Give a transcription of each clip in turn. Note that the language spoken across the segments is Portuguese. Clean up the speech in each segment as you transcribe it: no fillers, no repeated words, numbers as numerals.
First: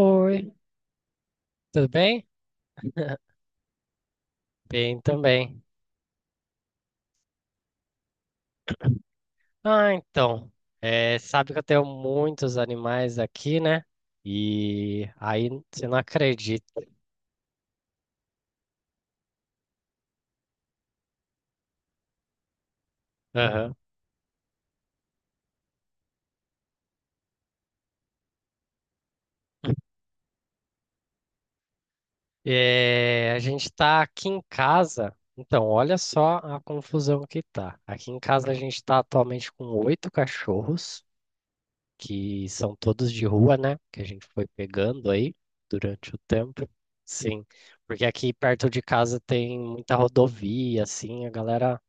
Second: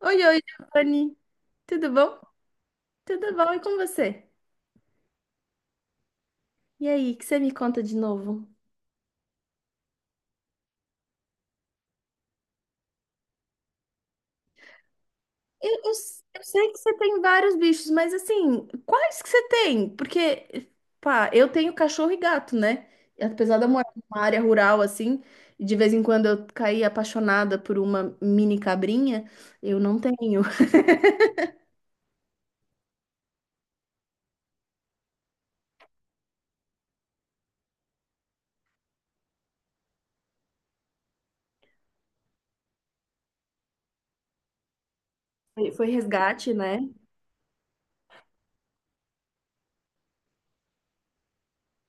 Oi, oi, Giovanni. tudo Tudo bom? bem? Tudo bom? E com você? Bem também. E aí, o que você me conta de novo? Ah, então, é, sabe que eu tenho muitos animais aqui, né? E aí Eu, você eu não eu sei que acredita. você tem vários bichos, mas assim, quais que você tem? Porque, pá, eu tenho cachorro e gato, né? E apesar de eu Aham. morar numa área rural, assim, e de vez em quando eu caí apaixonada por uma mini cabrinha, eu não tenho. É, a gente tá aqui em casa. Então, olha só a confusão que tá. Aqui em casa a gente tá atualmente com oito cachorros, que são todos de rua, né? Que a gente foi pegando aí Foi, foi durante o resgate, tempo. né? Sim, porque aqui perto de casa tem muita rodovia, assim, a galera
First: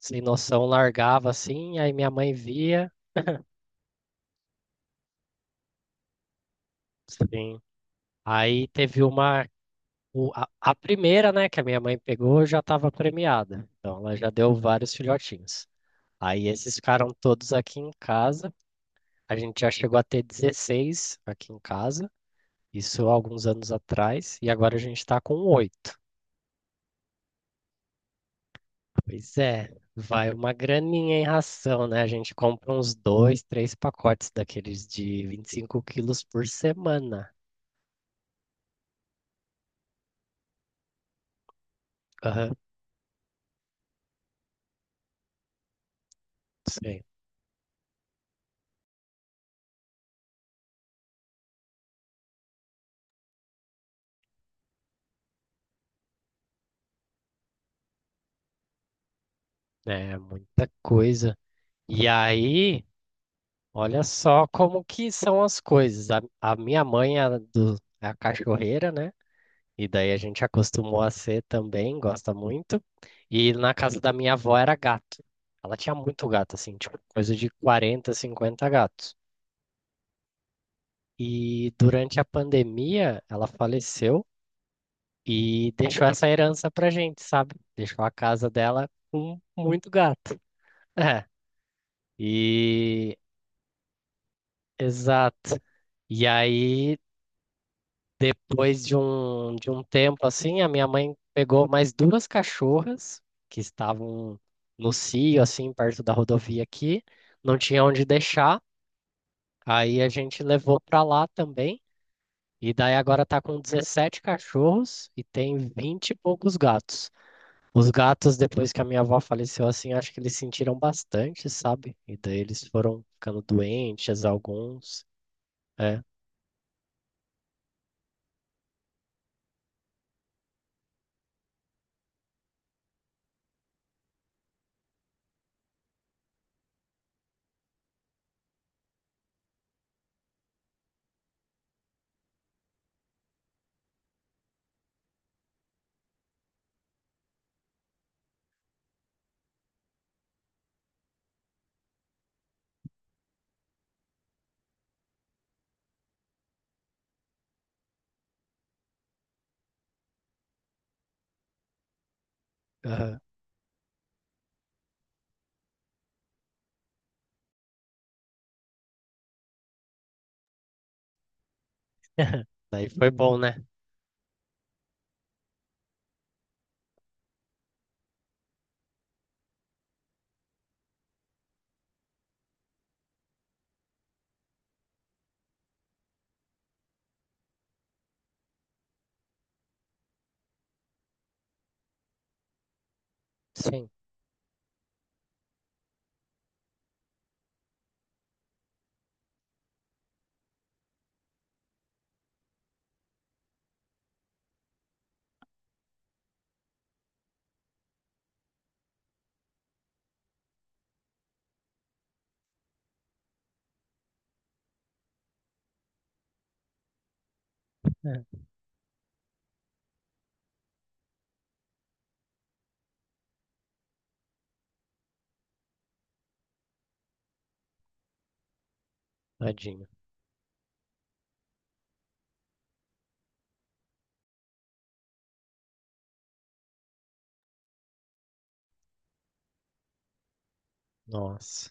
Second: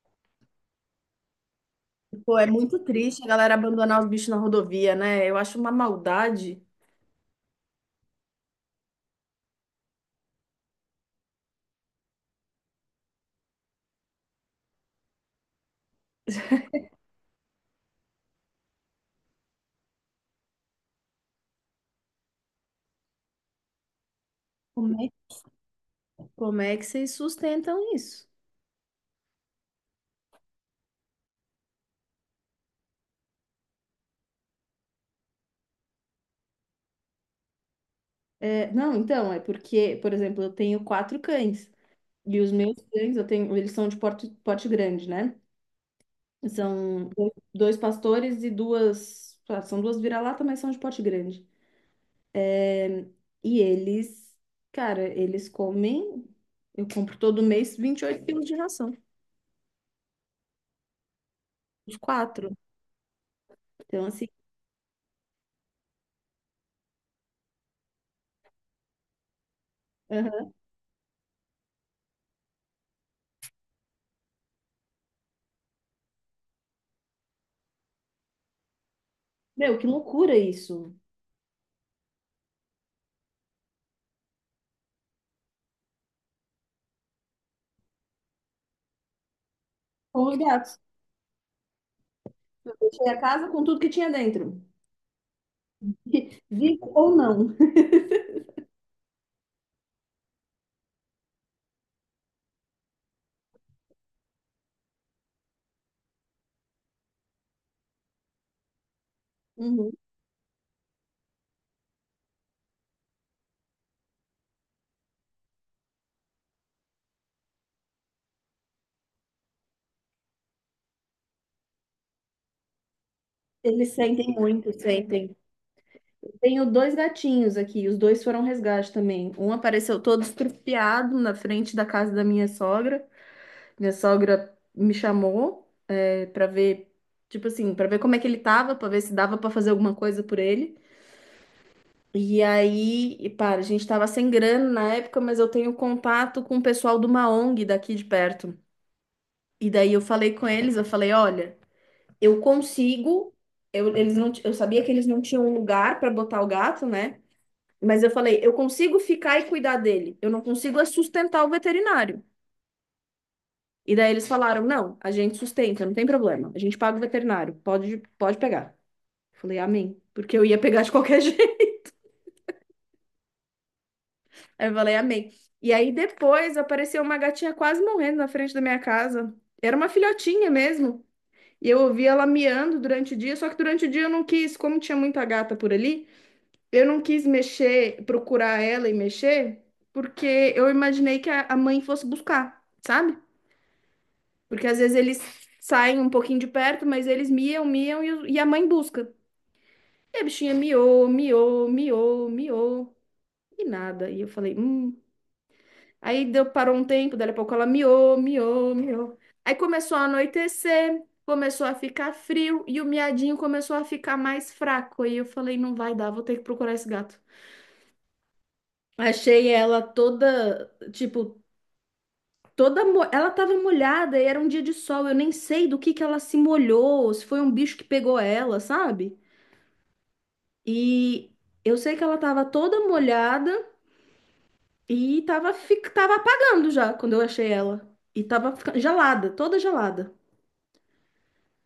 sem noção, largava assim, aí minha mãe Pô, é muito via. triste a galera abandonar os bichos na rodovia, né? Eu acho uma maldade. Sim. Aí teve uma. A primeira, né, que a minha mãe pegou já estava premiada. Então ela já deu vários filhotinhos. Aí esses ficaram todos aqui em casa. A gente já chegou a ter 16 aqui em casa. Isso há alguns anos atrás. E agora a Como gente é, está com oito. como é que vocês sustentam isso? Pois é, vai uma graninha em ração, né? A gente compra uns dois, três pacotes daqueles de 25 quilos por semana. É, não, então, é porque, por exemplo, eu tenho quatro cães. E os Aham, meus cães, eu tenho, eles são de porte, porte grande, né? sim. São dois pastores e duas. São duas vira-lata, mas são de porte grande. É, E eles, cara, eles comem. Eu compro todo mês 28 quilos de ração. É muita coisa. Os E quatro. aí, olha Então, assim. só como que são as coisas. A minha mãe é a cachorreira, né? E daí a gente Aham. acostumou a ser também, gosta muito. E na casa da minha avó era gato. Ela tinha muito gato, assim, tipo, coisa de 40 50 gatos. Meu, que loucura isso. E durante a pandemia, ela faleceu e deixou essa herança pra gente, sabe? Deixou a casa dela com muito Com os gato. gatos. É. Eu deixei E. a casa com tudo que tinha dentro. Exato. E Vivo aí, ou não. depois de um tempo assim, a minha mãe pegou mais duas cachorras que estavam no cio, assim, perto da rodovia aqui, não tinha onde deixar. Uhum. Aí a gente levou para lá também. E daí agora tá com 17 cachorros e tem 20 e poucos gatos. Os gatos, depois que a minha avó faleceu, assim, acho que eles sentiram bastante, sabe? E daí eles foram ficando Eles doentes, sentem muito, alguns. sentem. É. Tenho dois gatinhos aqui, os dois foram resgate também. Um apareceu todo estrupiado na frente da casa da minha sogra. Minha sogra me chamou para ver, tipo assim, para ver como é que ele tava, para ver se dava para fazer alguma coisa por ele. E aí, e para, a gente tava sem grana na época, mas eu tenho contato com o pessoal de uma ONG daqui de perto. E daí eu falei com eles, eu falei, olha, eu consigo, eles não, eu sabia que eles não tinham um lugar para botar o gato, né? Mas eu falei, eu consigo ficar e cuidar dele. Eu não consigo é sustentar o veterinário. Aham. E daí eles falaram, não, a gente sustenta, não tem problema. A gente paga o veterinário, pode pegar. Eu falei, amém. Porque eu ia pegar de qualquer jeito. Daí foi bom, né? Aí eu falei, amém. E aí depois apareceu uma gatinha quase morrendo na frente da minha casa. Era uma filhotinha mesmo. E eu ouvi ela miando durante o dia, só que durante o dia eu não quis, como tinha muita gata por ali, eu não quis mexer, procurar ela e mexer, porque eu imaginei que a mãe fosse buscar, sabe? Sim. Porque às vezes eles saem um pouquinho de perto, mas eles miam, miam e, e a mãe busca. E a bichinha miou, miou, miou, miou e nada. E eu falei. Aí deu, parou um tempo, daí a pouco ela miou, miou, miou. Aí começou a anoitecer, começou a ficar frio e o miadinho começou a ficar mais fraco. Aí eu falei, não vai dar, vou ter que procurar esse gato. É. Achei ela toda, tipo, Ela tava molhada e era um dia de sol. Eu nem sei do que ela se molhou, se foi um bicho que pegou ela, sabe? Tadinho. E eu sei que ela tava toda molhada e tava, tava apagando já quando eu achei ela. E tava gelada, toda gelada. Nossa.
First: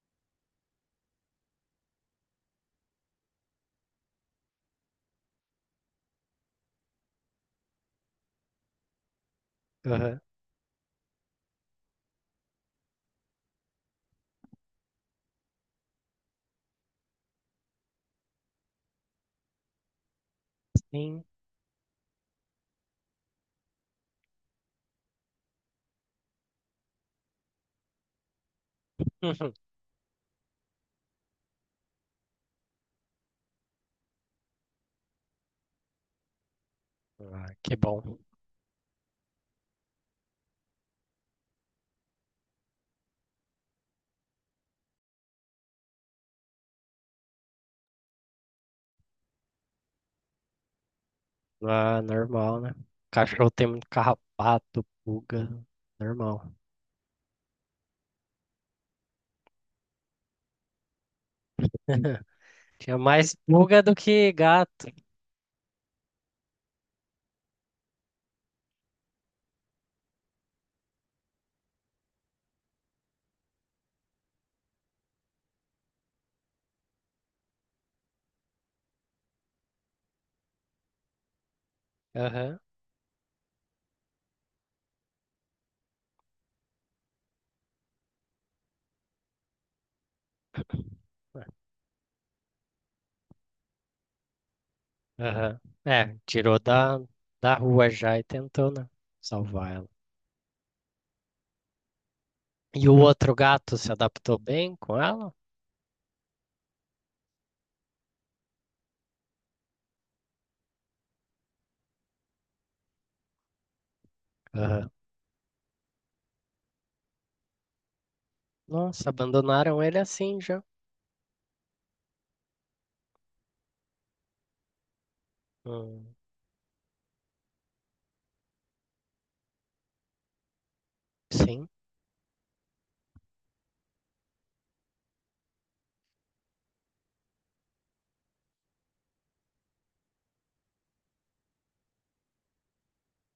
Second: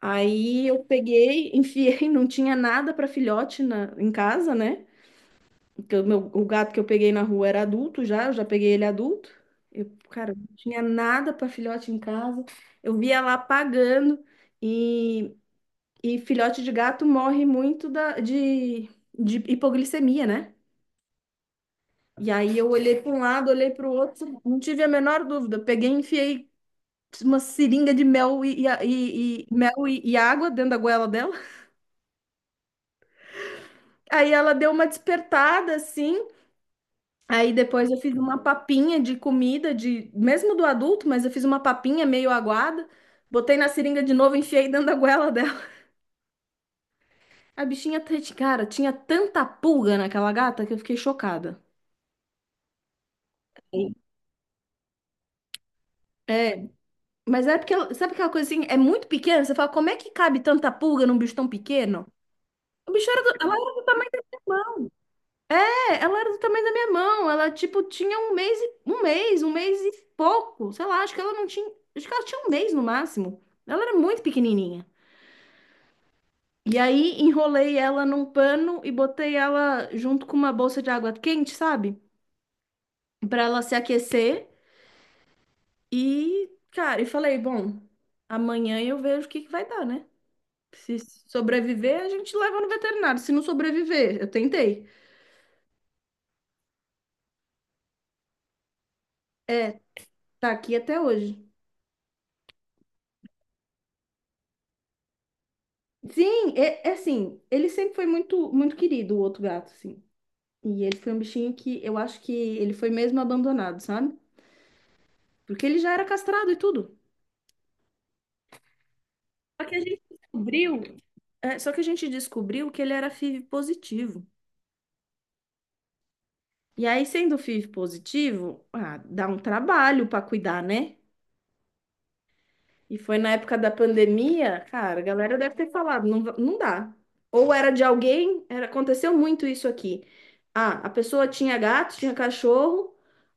Aí eu peguei, enfiei, não tinha nada para filhote em casa, né? Porque o gato que eu peguei na rua era adulto já, eu já peguei ele adulto. Eu, Aham. cara, não tinha nada para filhote em casa. Eu via lá pagando e, e filhote de gato morre muito de hipoglicemia, né? Sim. E aí eu olhei para um lado, olhei para o outro, não tive a menor dúvida. Peguei, e enfiei uma seringa de mel mel e água dentro da goela dela. Aí ela deu uma despertada assim. Uhum. Ah, Aí que depois eu fiz bom. uma papinha de comida, de mesmo do adulto, mas eu fiz uma papinha meio aguada, botei na seringa de novo, enfiei dentro da goela dela. A bichinha, tá- cara, tinha tanta pulga naquela gata que eu fiquei chocada. Ah, normal, né? Cachorro tem muito Sim. carrapato, pulga. Normal. É, mas é porque, sabe aquela coisa assim, é muito pequena, você fala, como é que cabe tanta pulga num bicho tão pequeno? O Tinha bicho era do, mais ela era pulga do do tamanho da que minha gato. mão, é, ela era do tamanho da minha mão, ela, tipo, tinha um mês e pouco, sei lá, acho que ela tinha um mês no máximo, ela era muito pequenininha. E aí enrolei ela num pano e botei ela junto com uma bolsa de água quente, sabe? Aham. Pra ela se aquecer. E, cara, e falei, bom, amanhã eu vejo o que que vai dar, né? Se sobreviver, a gente leva no veterinário. Se não sobreviver, eu tentei. Aham. É, tirou da rua já e tentou, né? Salvar ela. Tá aqui até hoje. E o outro gato se adaptou bem com ela? Sim, é, é assim, ele sempre foi muito, muito querido, o outro gato, assim. E ele foi um bichinho que eu acho que ele foi mesmo abandonado, sabe? Aham. Porque ele já era castrado e tudo. Nossa, Só que a abandonaram ele gente assim já. descobriu É, só que a gente descobriu que ele era FIV positivo. Hum, E aí, sendo FIV positivo, ah, dá um trabalho para cuidar, né? sim. E foi na época da pandemia, cara, a galera deve ter falado, não, não dá. Ou era de alguém, era, aconteceu muito isso aqui. Ah, a pessoa tinha gato, tinha cachorro,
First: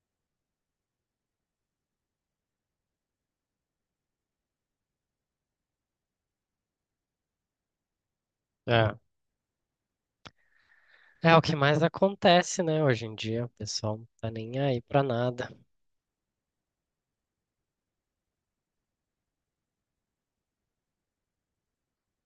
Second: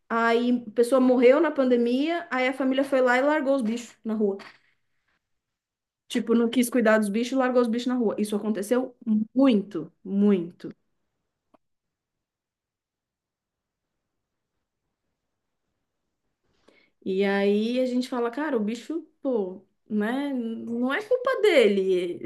aí a pessoa morreu na pandemia, aí a família foi lá e largou os bichos na rua. Tipo, não quis cuidar dos bichos, largou os bichos na rua. Isso aconteceu muito, muito. É o que mais acontece, né? Hoje em dia, o pessoal não tá nem aí pra nada, E aí a gente fala, cara, o bicho, pô, né? Não é culpa dele.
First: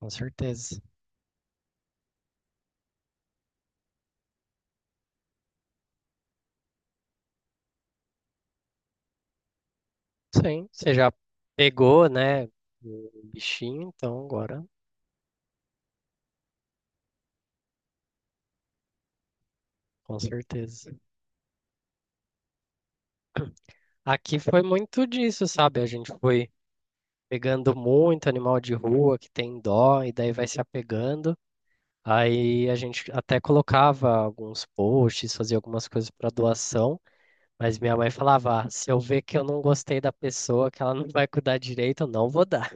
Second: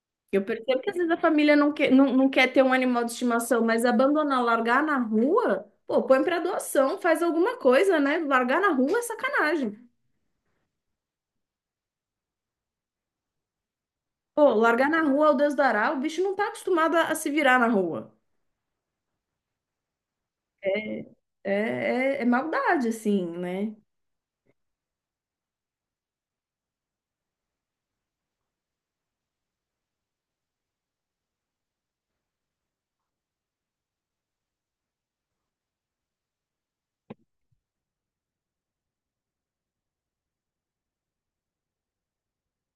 com Eu percebo certeza. que às vezes a família não quer, não quer ter um animal de estimação, mas abandonar, largar na rua, pô, põe pra doação, faz alguma coisa, né? Largar na rua é sacanagem. Sim, você já pegou, né, o bichinho, então Pô, agora, largar na rua, o Deus dará, o bicho não tá acostumado a se virar na rua. com certeza. É, é, é maldade, assim, né? Aqui foi muito disso, sabe? A gente foi pegando muito animal de rua que tem dó, e daí vai se apegando. Aí a gente até colocava alguns posts, fazia algumas coisas para doação, mas minha mãe falava: "Ah, se eu ver que eu não gostei da pessoa, que ela não vai cuidar direito, eu não vou dar.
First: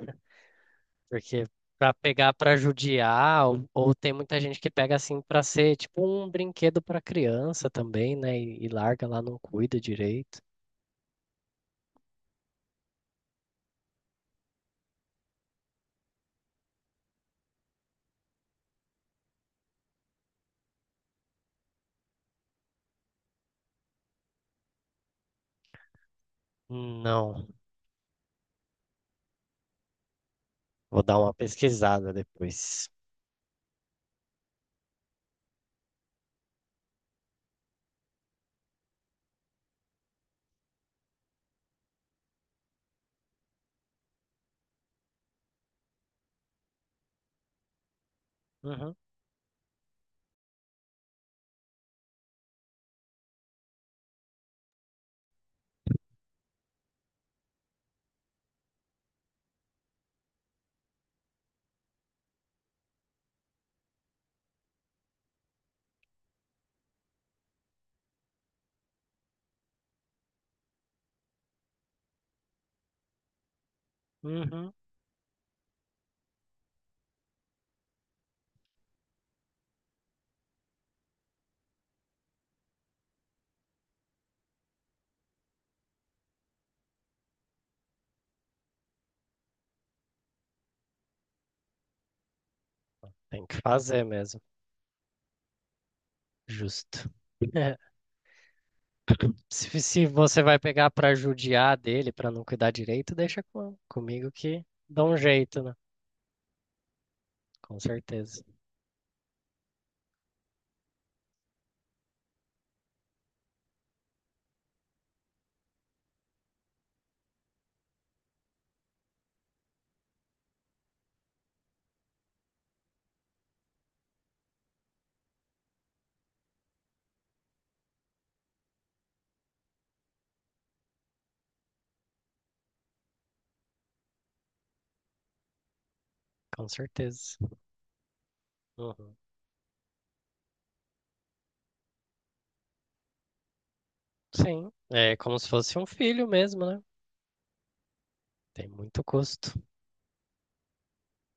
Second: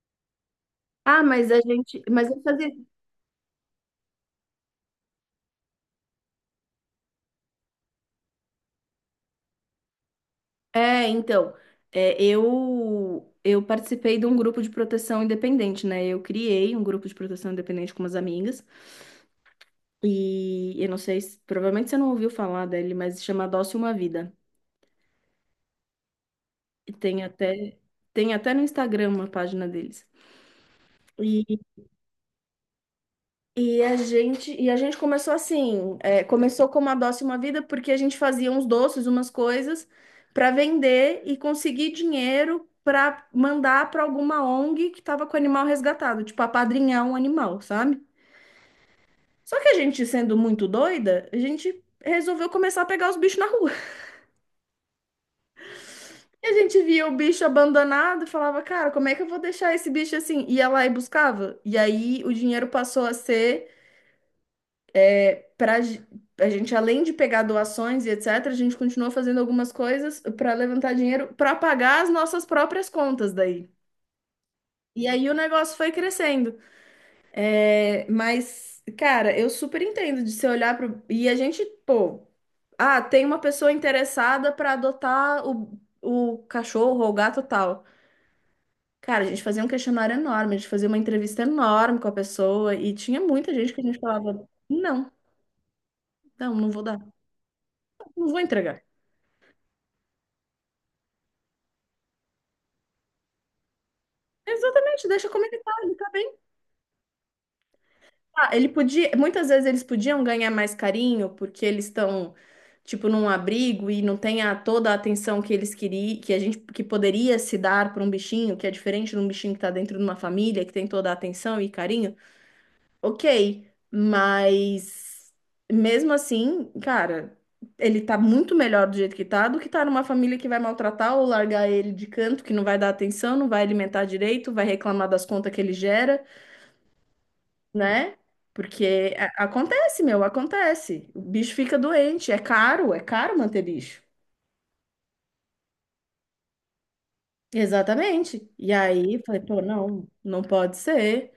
Ah, Porque mas a pra gente. Mas pegar eu pra fazia. judiar, ou tem muita gente que pega assim pra ser tipo um brinquedo pra criança também, né? E larga lá, não cuida direito. É, então, é, eu participei de um grupo de proteção independente, né? Eu criei um grupo de proteção independente com umas amigas e eu não sei se, provavelmente você não ouviu falar dele, mas se chama Adoce Uma Vida. E tem Não, até tem até no Instagram uma página deles. vou dar uma pesquisada depois. E a gente começou assim, é, começou como a Doce Uma Vida, porque a gente fazia uns doces, umas coisas para vender e conseguir dinheiro para mandar para alguma ONG que estava com o animal resgatado, tipo apadrinhar um animal, sabe? Uhum, Só que a gente, sendo muito doida, a gente resolveu começar a pegar os bichos na rua. E a gente via o bicho abandonado e falava, cara, como é que eu vou deixar esse bicho assim? Ia lá e buscava. E aí o dinheiro passou a ser para a gente, além de pegar doações e etc., a gente continua fazendo algumas coisas para levantar dinheiro para pagar as nossas próprias contas daí. uhum. E aí o negócio foi crescendo. É, mas, cara, eu super entendo de você olhar pro. E a gente, pô, ah, tem uma pessoa interessada para adotar o cachorro ou o gato tal. Cara, a gente fazia um questionário enorme, a gente fazia uma entrevista enorme com a pessoa e tinha Tem muita que gente que a gente fazer mesmo, falava, não, não vou justo. dar, É, não vou entregar. se você vai pegar pra judiar dele, pra não cuidar direito, deixa comigo que dá Exatamente, um deixa como jeito, né? ele tá bem. Com certeza, Ah, ele podia, muitas vezes eles podiam ganhar mais carinho porque eles estão tipo num abrigo e não tem a, toda a atenção que eles queriam, que a gente que poderia se dar para um bichinho, que é diferente de um bichinho que tá dentro de uma família, que tem toda a atenção e carinho. OK, mas mesmo assim, cara, ele tá muito melhor do jeito que tá do que tá numa família que vai maltratar ou largar ele de canto, que não vai dar atenção, não vai alimentar direito, vai reclamar das contas que ele gera. com certeza. Né? Porque Uhum. Acontece, meu, acontece. O bicho fica doente, é caro manter bicho. Sim, é como se fosse um filho mesmo, né? Exatamente. Tem E muito aí, falei, custo. pô, não pode ser.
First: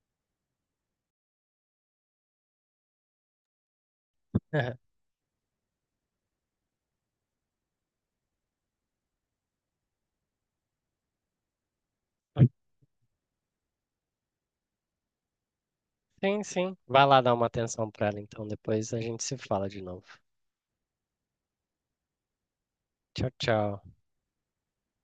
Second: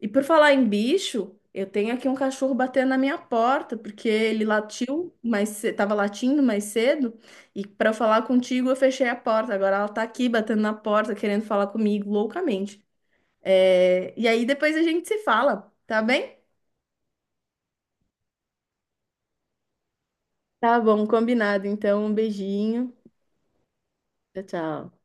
E por falar em bicho, eu tenho aqui um cachorro batendo na minha porta, porque ele latiu, mas tava latindo mais cedo, e para falar contigo eu fechei a porta. Agora ela tá aqui batendo na porta, querendo falar comigo loucamente. É, e aí depois a gente se fala, tá bem? Sim, sim. Vai lá dar uma atenção pra ela, então. Depois a gente se fala de novo. Tá bom, combinado. Então, um beijinho. Tchau, tchau. Tchau, tchau.